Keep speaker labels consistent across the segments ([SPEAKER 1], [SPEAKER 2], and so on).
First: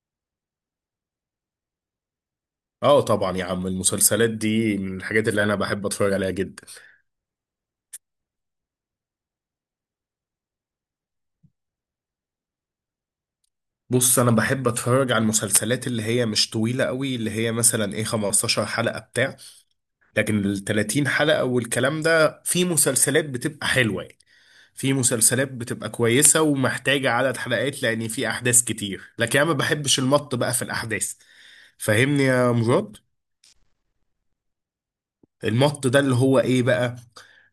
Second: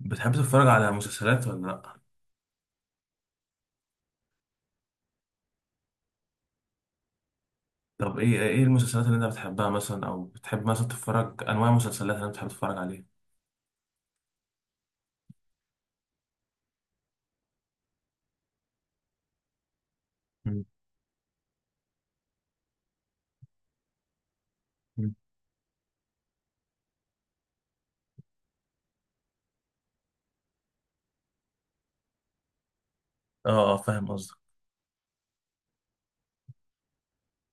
[SPEAKER 1] بتحب تتفرج على مسلسلات ولا لأ؟
[SPEAKER 2] اه، طبعا يا عم. المسلسلات دي من الحاجات اللي انا بحب اتفرج عليها جدا.
[SPEAKER 1] طب ايه المسلسلات اللي انت بتحبها مثلا او بتحب مثلا تتفرج انواع المسلسلات اللي انت بتحب تتفرج عليها؟
[SPEAKER 2] بص، انا بحب اتفرج على المسلسلات اللي هي مش طويلة قوي، اللي هي مثلا ايه 15 حلقة بتاع. لكن ال
[SPEAKER 1] مم.
[SPEAKER 2] 30 حلقة والكلام ده في مسلسلات بتبقى حلوة يعني. في
[SPEAKER 1] مم.
[SPEAKER 2] مسلسلات بتبقى كويسة ومحتاجة عدد حلقات لان في احداث كتير، لكن انا ما بحبش المط بقى في الاحداث. فاهمني يا مراد؟
[SPEAKER 1] اه، فاهم قصدك.
[SPEAKER 2] المط ده اللي هو ايه بقى؟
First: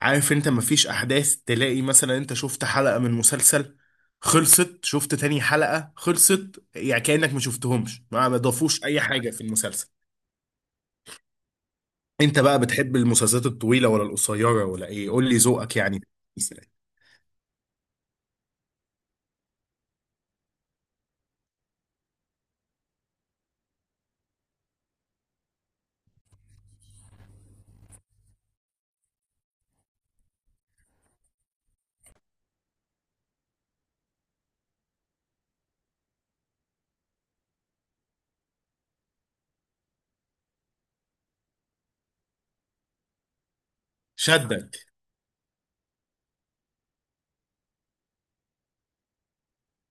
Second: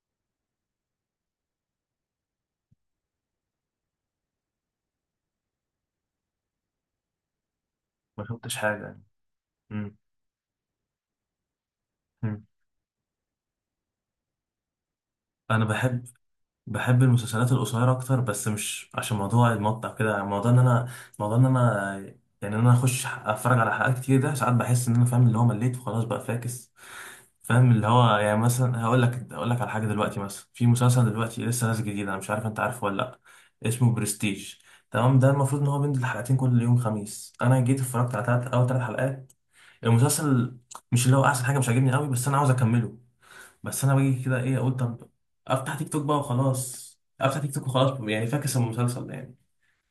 [SPEAKER 2] عارف انت، مفيش احداث. تلاقي مثلا انت شفت حلقة من مسلسل، خلصت، شفت تاني حلقة، خلصت، يعني كأنك ما شفتهمش،
[SPEAKER 1] ما
[SPEAKER 2] ما
[SPEAKER 1] فهمتش حاجة
[SPEAKER 2] ضافوش اي
[SPEAKER 1] يعني.
[SPEAKER 2] حاجة في المسلسل.
[SPEAKER 1] مم.
[SPEAKER 2] انت
[SPEAKER 1] مم.
[SPEAKER 2] بقى بتحب المسلسلات الطويلة ولا القصيرة ولا ايه؟ قول لي
[SPEAKER 1] انا
[SPEAKER 2] ذوقك يعني.
[SPEAKER 1] بحب، بحب المسلسلات القصيرة أكتر، بس مش عشان موضوع المقطع كده. موضوع إن أنا، موضوع إن أنا يعني إن أنا أخش أتفرج على حلقات كتير، ده ساعات بحس إن أنا فاهم اللي هو مليت وخلاص بقى فاكس. فاهم اللي هو، يعني مثلا هقول لك على حاجة دلوقتي. مثلا في مسلسل دلوقتي لسه نازل جديد، أنا مش عارف أنت عارفه ولا لأ، اسمه برستيج. تمام، ده المفروض إن هو بينزل حلقتين كل يوم خميس. أنا جيت اتفرجت على تلات، أول تلات حلقات المسلسل، مش اللي هو أحسن حاجة، مش عاجبني قوي، بس أنا عاوز أكمله. بس انا باجي كده، ايه اقول؟
[SPEAKER 2] شدك.
[SPEAKER 1] طب افتح تيك توك بقى وخلاص، افتح تيك توك وخلاص، يعني فاكس المسلسل ده يعني.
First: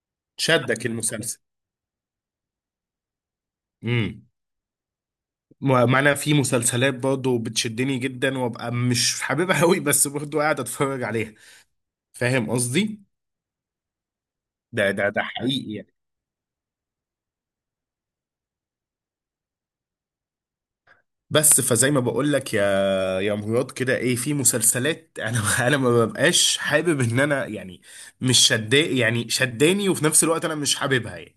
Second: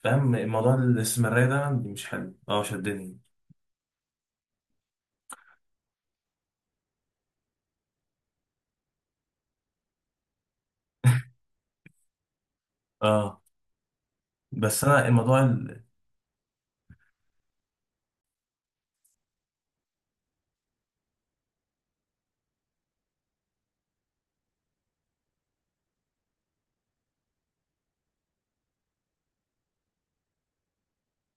[SPEAKER 1] فاهم الموضوع؟
[SPEAKER 2] شدك المسلسل.
[SPEAKER 1] الاستمرارية ده عندي مش حلو، اه شدني.
[SPEAKER 2] امم ما انا في مسلسلات برضه بتشدني جدا، وابقى مش حاببها قوي، بس برضه قاعد اتفرج عليها. فاهم قصدي؟
[SPEAKER 1] اه، بس
[SPEAKER 2] ده
[SPEAKER 1] انا
[SPEAKER 2] ده ده
[SPEAKER 1] الموضوع
[SPEAKER 2] حقيقي
[SPEAKER 1] ال...
[SPEAKER 2] يعني. بس فزي ما بقول لك يا مراد كده، ايه، في مسلسلات انا انا ما ببقاش حابب ان انا يعني مش شدا، يعني شداني، وفي نفس الوقت انا مش حاببها يعني.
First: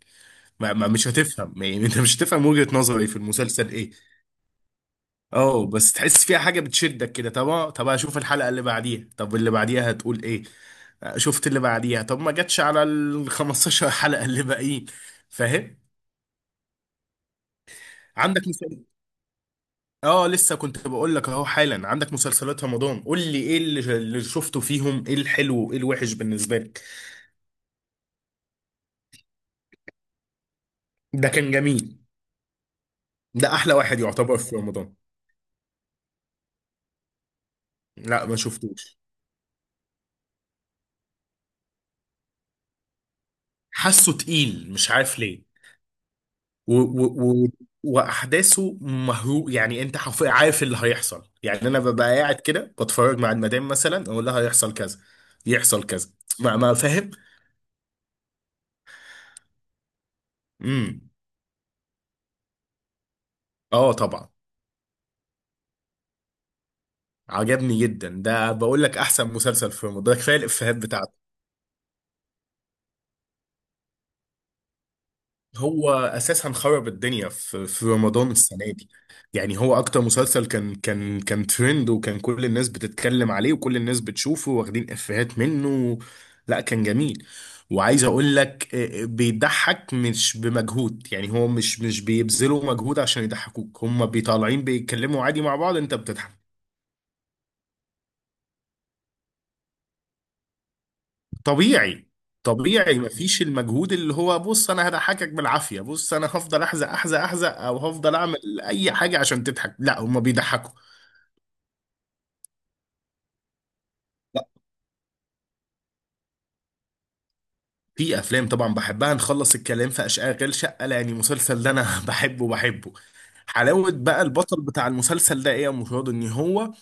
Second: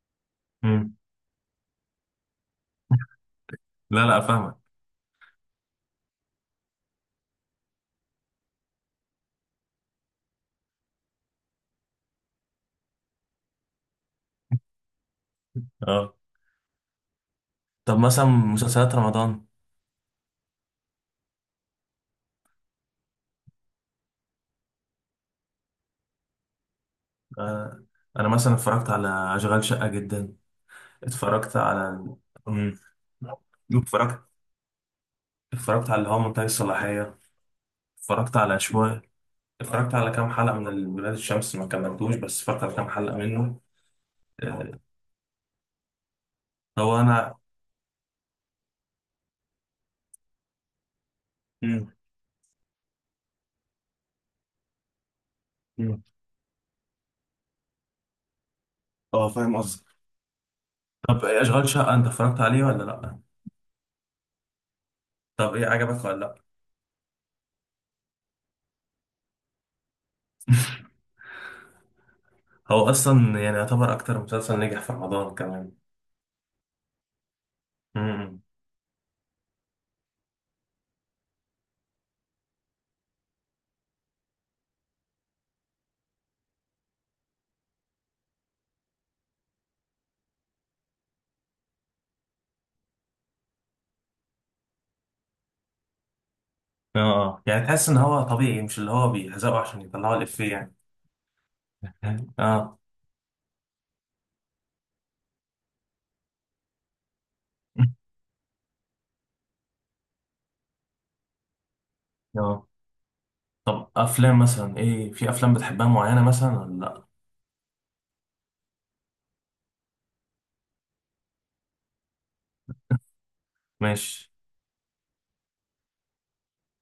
[SPEAKER 2] ما ما
[SPEAKER 1] امم
[SPEAKER 2] مش هتفهم يعني. انت مش هتفهم وجهة نظري في المسلسل ايه.
[SPEAKER 1] لا لا، فاهمك.
[SPEAKER 2] اه، بس تحس فيها حاجة بتشدك كده. طب طب اشوف الحلقة اللي بعديها. طب اللي بعديها هتقول ايه. شفت اللي بعديها. طب ما جاتش على ال 15 حلقة اللي باقيين. فاهم.
[SPEAKER 1] اه، طب مثلا
[SPEAKER 2] عندك،
[SPEAKER 1] مسلسلات رمضان.
[SPEAKER 2] اه لسه كنت بقول لك اهو حالا. عندك مسلسلات رمضان، قول لي ايه اللي شفته فيهم، ايه الحلو وايه الوحش بالنسبه لك.
[SPEAKER 1] آه، انا مثلا اتفرجت على اشغال شقة جدا.
[SPEAKER 2] ده كان
[SPEAKER 1] اتفرجت
[SPEAKER 2] جميل.
[SPEAKER 1] على، امم
[SPEAKER 2] ده احلى واحد
[SPEAKER 1] اتفرجت،
[SPEAKER 2] يعتبر في رمضان.
[SPEAKER 1] اتفرجت على اللي هو منتهي الصلاحية.
[SPEAKER 2] لا
[SPEAKER 1] اتفرجت
[SPEAKER 2] ما
[SPEAKER 1] على
[SPEAKER 2] شفتوش.
[SPEAKER 1] شوية، اتفرجت على كام حلقة من ال- ولاد الشمس، ما كملتوش بس اتفرجت على كام حلقة منه.
[SPEAKER 2] حاسه تقيل
[SPEAKER 1] آه،
[SPEAKER 2] مش عارف ليه. و
[SPEAKER 1] هو
[SPEAKER 2] و
[SPEAKER 1] انا،
[SPEAKER 2] و واحداثه مهرو يعني. انت عارف اللي هيحصل يعني. انا
[SPEAKER 1] مم،
[SPEAKER 2] ببقى قاعد كده بتفرج مع المدام، مثلا اقول لها هيحصل كذا، يحصل
[SPEAKER 1] مم.
[SPEAKER 2] كذا. ما فاهم.
[SPEAKER 1] اه.
[SPEAKER 2] امم
[SPEAKER 1] طب إيه اشغال شقه انت اتفرجت عليه ولا لا؟
[SPEAKER 2] اه طبعا.
[SPEAKER 1] طب ايه عجبك ولا لا؟
[SPEAKER 2] عجبني جدا. ده بقول لك احسن مسلسل في رمضان، ده كفايه الافيهات بتاعته.
[SPEAKER 1] هو اصلا يعني يعتبر اكتر مسلسل نجح في رمضان كمان.
[SPEAKER 2] هو اساسا خرب الدنيا في رمضان
[SPEAKER 1] امم
[SPEAKER 2] السنه دي. يعني هو اكتر مسلسل كان ترند، وكان كل الناس بتتكلم عليه وكل الناس بتشوفه واخدين افيهات منه. لا كان جميل. وعايز اقول لك بيضحك مش بمجهود، يعني هو مش بيبذلوا مجهود عشان يضحكوك، هم بيطالعين بيتكلموا عادي مع بعض، انت بتضحك.
[SPEAKER 1] اه، آه، يعني تحس ان هو طبيعي، مش اللي هو بيهزقوا عشان يطلعوا الافيه يعني.
[SPEAKER 2] طبيعي.
[SPEAKER 1] اه.
[SPEAKER 2] طبيعي مفيش المجهود اللي هو بص انا هضحكك بالعافيه، بص انا هفضل احزق احزق احزق، او هفضل اعمل اي حاجه عشان تضحك. لا هما بيضحكوا.
[SPEAKER 1] اه طب افلام مثلا، ايه في افلام بتحبها معينه مثلا ولا لا؟
[SPEAKER 2] في افلام طبعا بحبها. نخلص الكلام في اشغال شقه يعني. المسلسل ده انا بحبه بحبه. حلاوه بقى
[SPEAKER 1] ماشي.
[SPEAKER 2] البطل بتاع المسلسل ده ايه يا مراد، ان هو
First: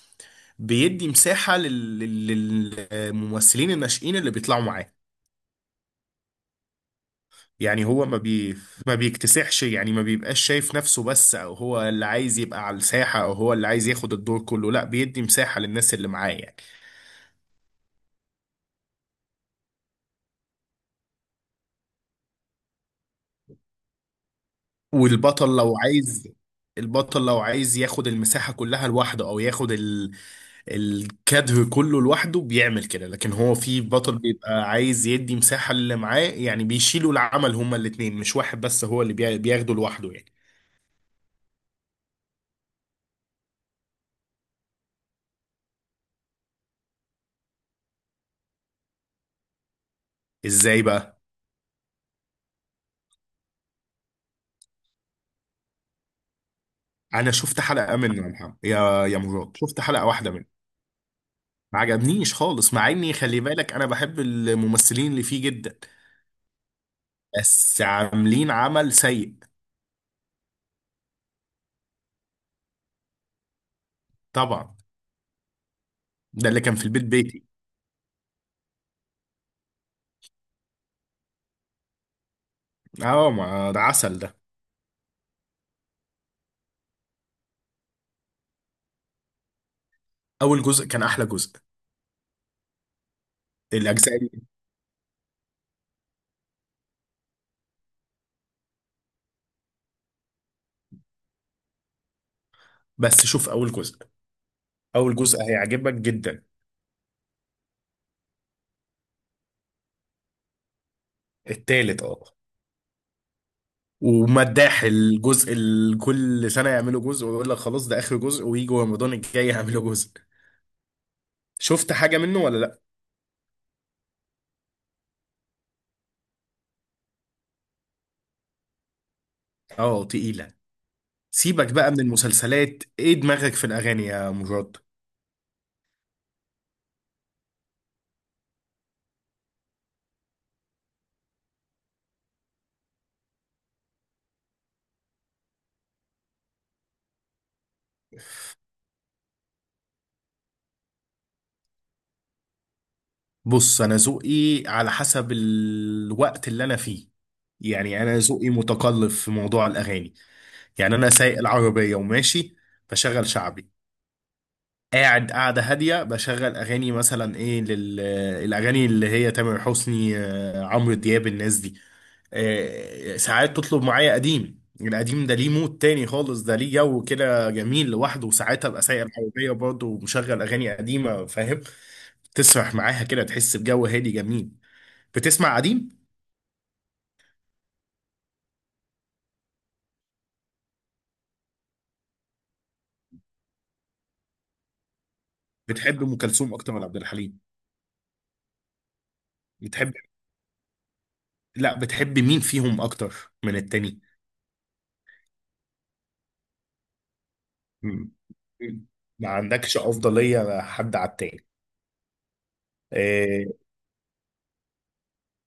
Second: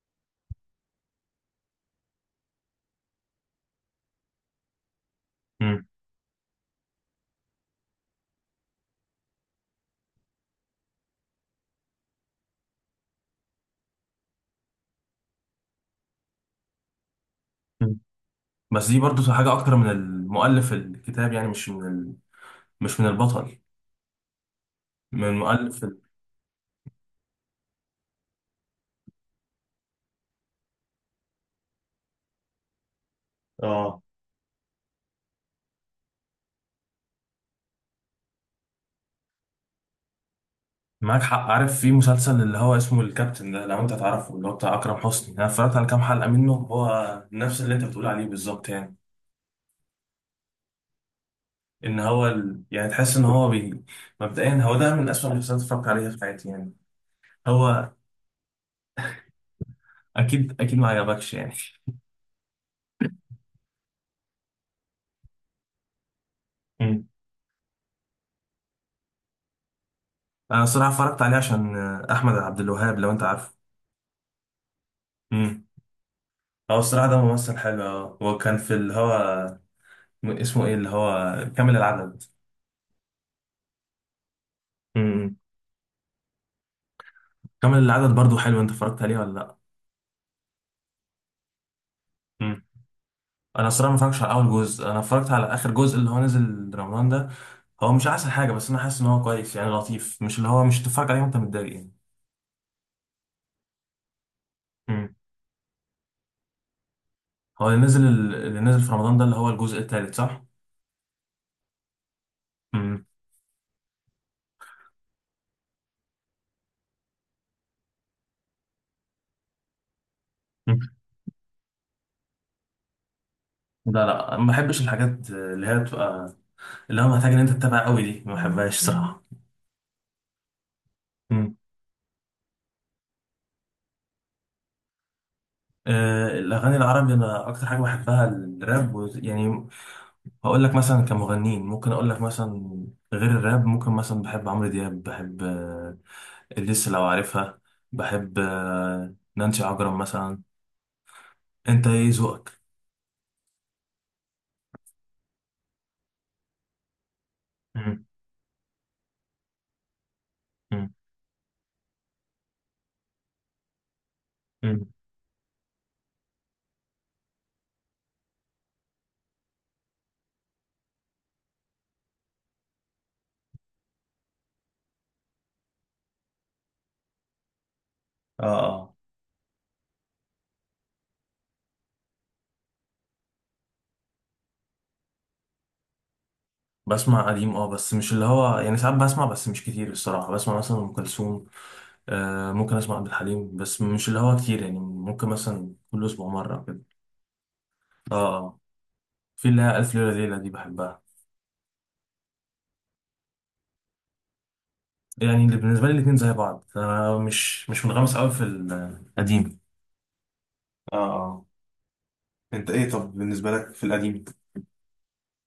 [SPEAKER 2] بيدي مساحه للممثلين الناشئين اللي بيطلعوا معاه.
[SPEAKER 1] مم.
[SPEAKER 2] يعني هو ما بيكتسحش، يعني ما بيبقاش شايف نفسه بس، او هو اللي عايز يبقى على الساحة، او هو اللي عايز ياخد الدور كله. لا، بيدي مساحة للناس اللي معاه يعني.
[SPEAKER 1] مم. بس دي برضو حاجه اكتر من المؤلف الكتاب يعني، مش من ال... مش من البطل، من
[SPEAKER 2] والبطل لو
[SPEAKER 1] المؤلف ال...
[SPEAKER 2] عايز البطل لو عايز ياخد المساحة كلها لوحده، او ياخد الكادر كله لوحده، بيعمل كده. لكن هو في
[SPEAKER 1] اه،
[SPEAKER 2] بطل بيبقى عايز يدي مساحة اللي معاه يعني، بيشيلوا العمل هما الاتنين، مش واحد بس هو اللي بياخده لوحده يعني.
[SPEAKER 1] معاك حق. عارف في مسلسل اللي هو اسمه الكابتن ده، لو انت تعرفه، اللي هو بتاع اكرم حسني؟ انا اتفرجت على كام حلقه منه، هو نفس اللي انت بتقول عليه بالظبط يعني.
[SPEAKER 2] ازاي بقى.
[SPEAKER 1] ان هو ال... يعني تحس ان هو بي... مبدئيا هو ده من اسوأ المسلسلات اللي اتفرجت عليها في حياتي يعني.
[SPEAKER 2] انا شفت
[SPEAKER 1] هو
[SPEAKER 2] حلقة منه يا محمد، يا مراد، شفت حلقة واحدة منه.
[SPEAKER 1] اكيد، ما عجبكش يعني.
[SPEAKER 2] ما عجبنيش خالص، مع اني خلي بالك انا بحب الممثلين اللي فيه جدا.
[SPEAKER 1] امم
[SPEAKER 2] بس عاملين عمل سيء.
[SPEAKER 1] انا الصراحه اتفرجت عليه عشان آه، احمد عبد الوهاب، لو انت عارفه.
[SPEAKER 2] طبعا.
[SPEAKER 1] امم
[SPEAKER 2] ده اللي كان
[SPEAKER 1] هو
[SPEAKER 2] في البيت
[SPEAKER 1] الصراحه ده
[SPEAKER 2] بيتي.
[SPEAKER 1] ممثل حلو. اه، هو كان في اللي هو، اسمه ايه اللي هو كامل العدد.
[SPEAKER 2] اه، ما ده عسل ده.
[SPEAKER 1] امم كامل العدد برضو حلو، انت اتفرجت عليه ولا
[SPEAKER 2] اول جزء كان احلى جزء.
[SPEAKER 1] لا؟ انا الصراحه ما
[SPEAKER 2] الاجزاء
[SPEAKER 1] اتفرجتش على
[SPEAKER 2] دي.
[SPEAKER 1] اول جزء، انا اتفرجت على اخر جزء اللي هو نزل رمضان ده. هو مش احسن حاجه، بس انا حاسس ان هو كويس يعني، لطيف، مش اللي هو مش تتفرج عليه وانت متضايق يعني.
[SPEAKER 2] بس شوف اول جزء.
[SPEAKER 1] امم
[SPEAKER 2] اول جزء هيعجبك جدا.
[SPEAKER 1] هو اللي نزل، اللي نزل في رمضان ده اللي هو الجزء الثالث صح؟
[SPEAKER 2] التالت اه.
[SPEAKER 1] امم
[SPEAKER 2] ومداح الجزء كل سنة يعملوا جزء ويقول لك خلاص ده آخر جزء، ويجوا رمضان الجاي يعملوا جزء. شفت حاجة منه ولا لا؟
[SPEAKER 1] لا لا، ما بحبش الحاجات اللي هي بتبقى، اللي هو محتاج ان انت تتابع قوي دي، ما بحبهاش صراحه.
[SPEAKER 2] اه تقيلة.
[SPEAKER 1] امم
[SPEAKER 2] سيبك بقى من المسلسلات، ايه دماغك في الأغاني يا مراد؟
[SPEAKER 1] آه، الاغاني العربي انا اكتر حاجه بحبها الراب و- يعني، هقول لك مثلا كمغنيين، ممكن اقول لك مثلا غير الراب، ممكن مثلا بحب عمرو دياب، بحب، لسه لو عارفها، بحب آه، نانسي عجرم مثلا. انت ايه ذوقك؟
[SPEAKER 2] بص، انا ذوقي على حسب الوقت اللي انا فيه. يعني
[SPEAKER 1] مم،
[SPEAKER 2] انا ذوقي متقلب في موضوع الاغاني.
[SPEAKER 1] مم،
[SPEAKER 2] يعني انا سايق العربيه وماشي بشغل شعبي.
[SPEAKER 1] مم.
[SPEAKER 2] قاعد، قاعده هاديه، بشغل اغاني مثلا ايه الاغاني اللي هي تامر حسني، عمرو دياب، الناس دي. ساعات تطلب معايا قديم، القديم ده ليه مود تاني خالص، ده ليه جو كده جميل لوحده.
[SPEAKER 1] اه،
[SPEAKER 2] وساعات ابقى سايق العربيه برضه ومشغل اغاني قديمه، فاهم. تسرح معاها كده، تحس بجو هادي جميل. بتسمع قديم.
[SPEAKER 1] بسمع قديم اه، بس مش اللي هو يعني، ساعات بسمع بس مش كتير الصراحة. بسمع مثلا ام كلثوم، آه ممكن اسمع عبد الحليم، بس مش اللي هو كتير يعني، ممكن مثلا
[SPEAKER 2] بتحب
[SPEAKER 1] كل
[SPEAKER 2] ام
[SPEAKER 1] اسبوع
[SPEAKER 2] كلثوم
[SPEAKER 1] مرة
[SPEAKER 2] اكتر
[SPEAKER 1] كده.
[SPEAKER 2] ولا عبد الحليم؟
[SPEAKER 1] اه، في اللي هي
[SPEAKER 2] بتحب
[SPEAKER 1] الف ليلة ليلة دي بحبها.
[SPEAKER 2] لا، بتحب مين فيهم اكتر من التاني؟
[SPEAKER 1] يعني اللي بالنسبة لي الاتنين زي بعض، انا مش،
[SPEAKER 2] مم.
[SPEAKER 1] منغمس قوي في
[SPEAKER 2] ما
[SPEAKER 1] القديم.
[SPEAKER 2] عندكش افضليه حد
[SPEAKER 1] اه،
[SPEAKER 2] على التاني.
[SPEAKER 1] انت ايه طب
[SPEAKER 2] آه،
[SPEAKER 1] بالنسبه لك في القديم؟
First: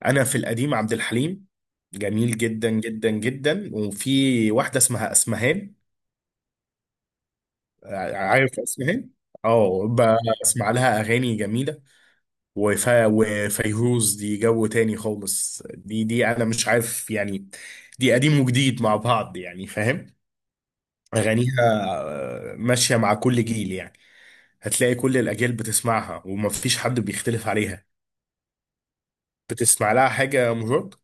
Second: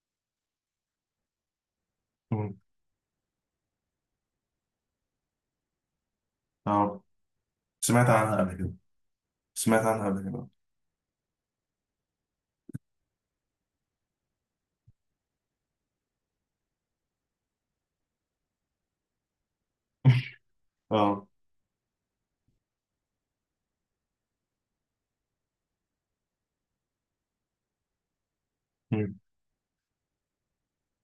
[SPEAKER 2] انا في القديم عبد الحليم جميل
[SPEAKER 1] مم.
[SPEAKER 2] جدا جدا جدا. وفي واحده اسمها اسمهان.
[SPEAKER 1] اه، سمعت عنها قبل
[SPEAKER 2] عارف
[SPEAKER 1] كده،
[SPEAKER 2] اسمهان.
[SPEAKER 1] سمعت
[SPEAKER 2] اه
[SPEAKER 1] عنها قبل كده
[SPEAKER 2] بسمع لها اغاني جميله. وفيروز دي جو تاني خالص، دي انا مش عارف يعني. دي قديم وجديد مع بعض يعني فاهم.
[SPEAKER 1] اه.
[SPEAKER 2] أغانيها ماشية مع كل جيل يعني. هتلاقي كل الأجيال بتسمعها ومفيش حد بيختلف عليها.
[SPEAKER 1] مم.
[SPEAKER 2] بتسمع لها حاجة يا مجرد؟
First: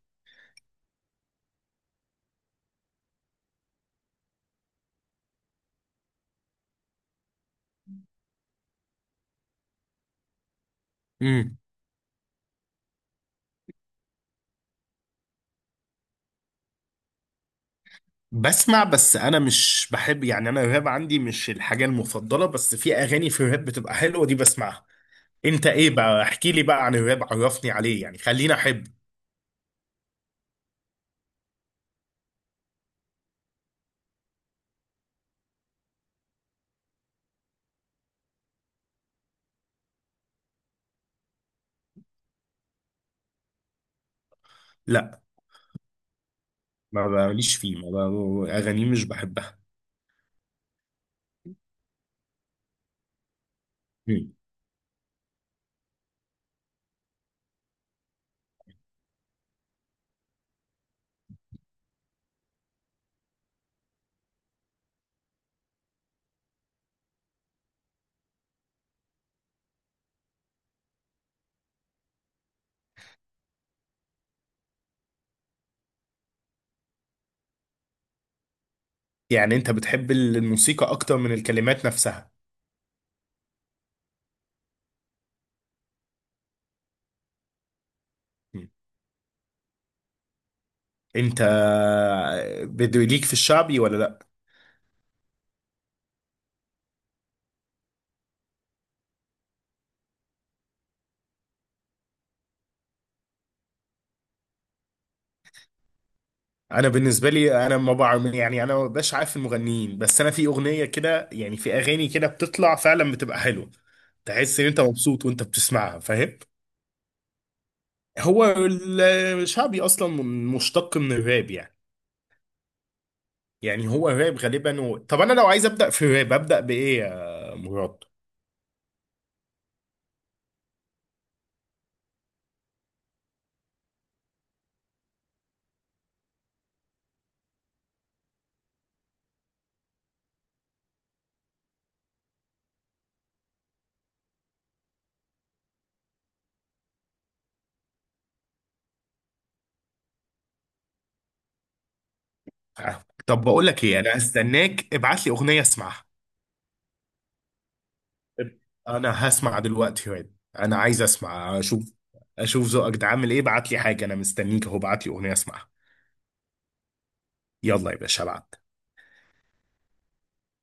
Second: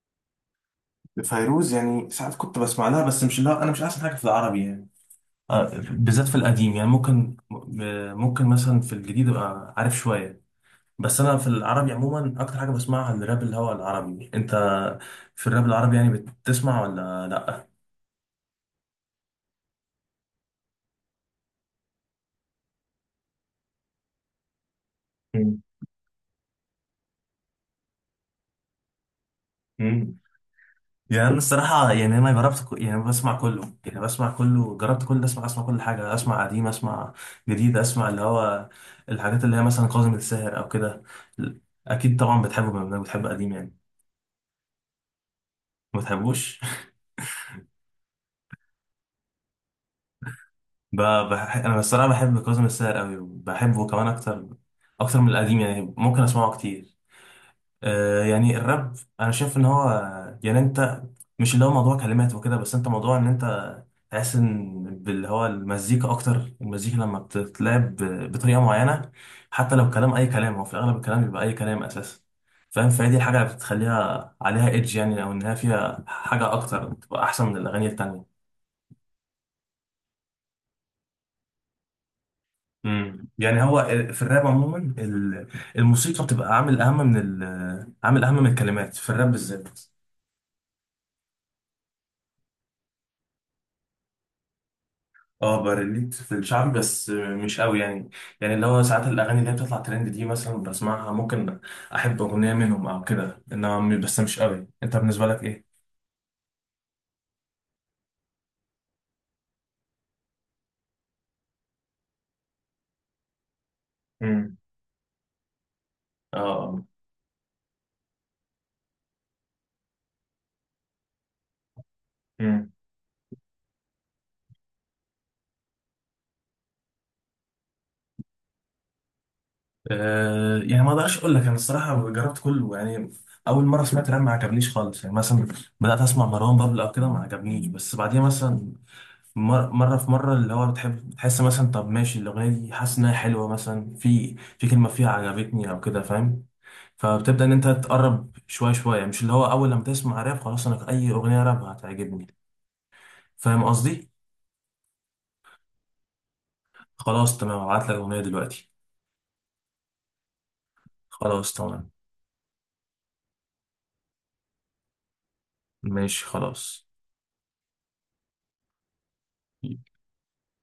[SPEAKER 1] فيروز يعني ساعات كنت بسمع لها، بس مش، لا انا مش احسن حاجه في العربي يعني. آه، بالذات في القديم يعني، ممكن م- ممكن مثلا في الجديد ابقى عارف شويه. بس انا في
[SPEAKER 2] امم
[SPEAKER 1] العربي عموما اكتر حاجه بسمعها الراب اللي هو العربي. انت في الراب العربي يعني بتسمع ولا لا؟
[SPEAKER 2] بسمع، بس أنا مش بحب يعني. أنا الراب عندي مش الحاجة المفضلة، بس في أغاني في الراب بتبقى حلوة دي بسمعها.
[SPEAKER 1] مم.
[SPEAKER 2] أنت إيه بقى؟ احكي لي بقى عن الراب، عرفني عليه يعني، خليني أحب.
[SPEAKER 1] مم. يعني انا الصراحه يعني، انا جربت ك- يعني بسمع كله، يعني بسمع كله. جربت كل ده، اسمع، كل حاجه، اسمع قديم، اسمع جديد، اسمع اللي هو الحاجات اللي هي مثلا كاظم الساهر او كده. اكيد طبعا بتحبه بما انك بتحب قديم يعني.
[SPEAKER 2] لا
[SPEAKER 1] ما بتحبوش؟
[SPEAKER 2] ما ماليش فيه، ما ب- أغانيه مش بحبها.
[SPEAKER 1] ب-، بح...، انا الصراحه بحب كاظم الساهر قوي، وبحبه كمان
[SPEAKER 2] مم.
[SPEAKER 1] اكتر، اكتر من القديم يعني، ممكن اسمعه كتير. آه، يعني الراب انا شايف ان هو، يعني انت، مش اللي هو موضوع كلمات وكده بس، انت موضوع ان انت تحس ان باللي هو المزيكا اكتر، المزيكا لما بتتلعب ب- بطريقه معينه، حتى لو كلام اي كلام، هو في الاغلب الكلام بيبقى اي كلام اساسا، فاهم؟ فهي دي الحاجه اللي بتخليها عليها ايدج يعني، او انها فيها حاجه اكتر بتبقى احسن من الاغاني التانيه.
[SPEAKER 2] يعني أنت بتحب الموسيقى أكتر من الكلمات نفسها.
[SPEAKER 1] يعني هو في الراب عموما ال- الموسيقى بتبقى عامل اهم من ال- عامل اهم من الكلمات في الراب بالذات.
[SPEAKER 2] انت بده ليك في الشعبي ولا لا.
[SPEAKER 1] اه بريليت في الشعب بس مش قوي يعني. يعني اللي هو ساعات الاغاني اللي هي بتطلع ترند دي مثلا بسمعها، ممكن احب اغنيه منهم او كده، انما م-، بس مش قوي. انت بالنسبه لك ايه؟
[SPEAKER 2] انا بالنسبه لي انا ما بعرف، يعني انا ما بقاش عارف المغنيين، بس انا في اغنيه كده يعني في اغاني كده بتطلع فعلا بتبقى حلوه.
[SPEAKER 1] امم
[SPEAKER 2] تحس ان انت مبسوط وانت بتسمعها،
[SPEAKER 1] اه
[SPEAKER 2] فاهم.
[SPEAKER 1] آه.
[SPEAKER 2] هو الشعبي اصلا مشتق من الراب يعني.
[SPEAKER 1] امم
[SPEAKER 2] يعني هو الراب غالبا طب انا لو عايز ابدا في الراب ابدا بايه يا مراد؟
[SPEAKER 1] آه، يعني ما اقدرش اقول لك، انا الصراحه جربت كله يعني. اول مره سمعت راب ما عجبنيش خالص يعني، مثلا بدات اسمع مروان بابلو او كده، ما عجبنيش، بس بعديها مثلا، مر- مره في مره، اللي هو بتحب بتحس مثلا، طب ماشي الاغنيه دي حاسس انها حلوه، مثلا في كلمه فيها عجبتني او كده، فاهم؟ فبتبدأ إن أنت تقرب شوية شوية، مش اللي هو أول لما تسمع راب خلاص أنا أي أغنية راب هتعجبني.
[SPEAKER 2] طب
[SPEAKER 1] فاهم
[SPEAKER 2] بقول لك ايه،
[SPEAKER 1] قصدي؟
[SPEAKER 2] انا هستناك ابعت لي اغنيه اسمعها.
[SPEAKER 1] خلاص تمام، هبعت لك أغنية دلوقتي.
[SPEAKER 2] انا هسمع دلوقتي واد، انا عايز
[SPEAKER 1] خلاص
[SPEAKER 2] اسمع
[SPEAKER 1] تمام.
[SPEAKER 2] اشوف. اشوف ذوقك ده عامل ايه، ابعت لي حاجه، انا مستنيك اهو، ابعت لي اغنيه اسمعها.
[SPEAKER 1] ماشي خلاص.
[SPEAKER 2] يلا يا باشا ابعت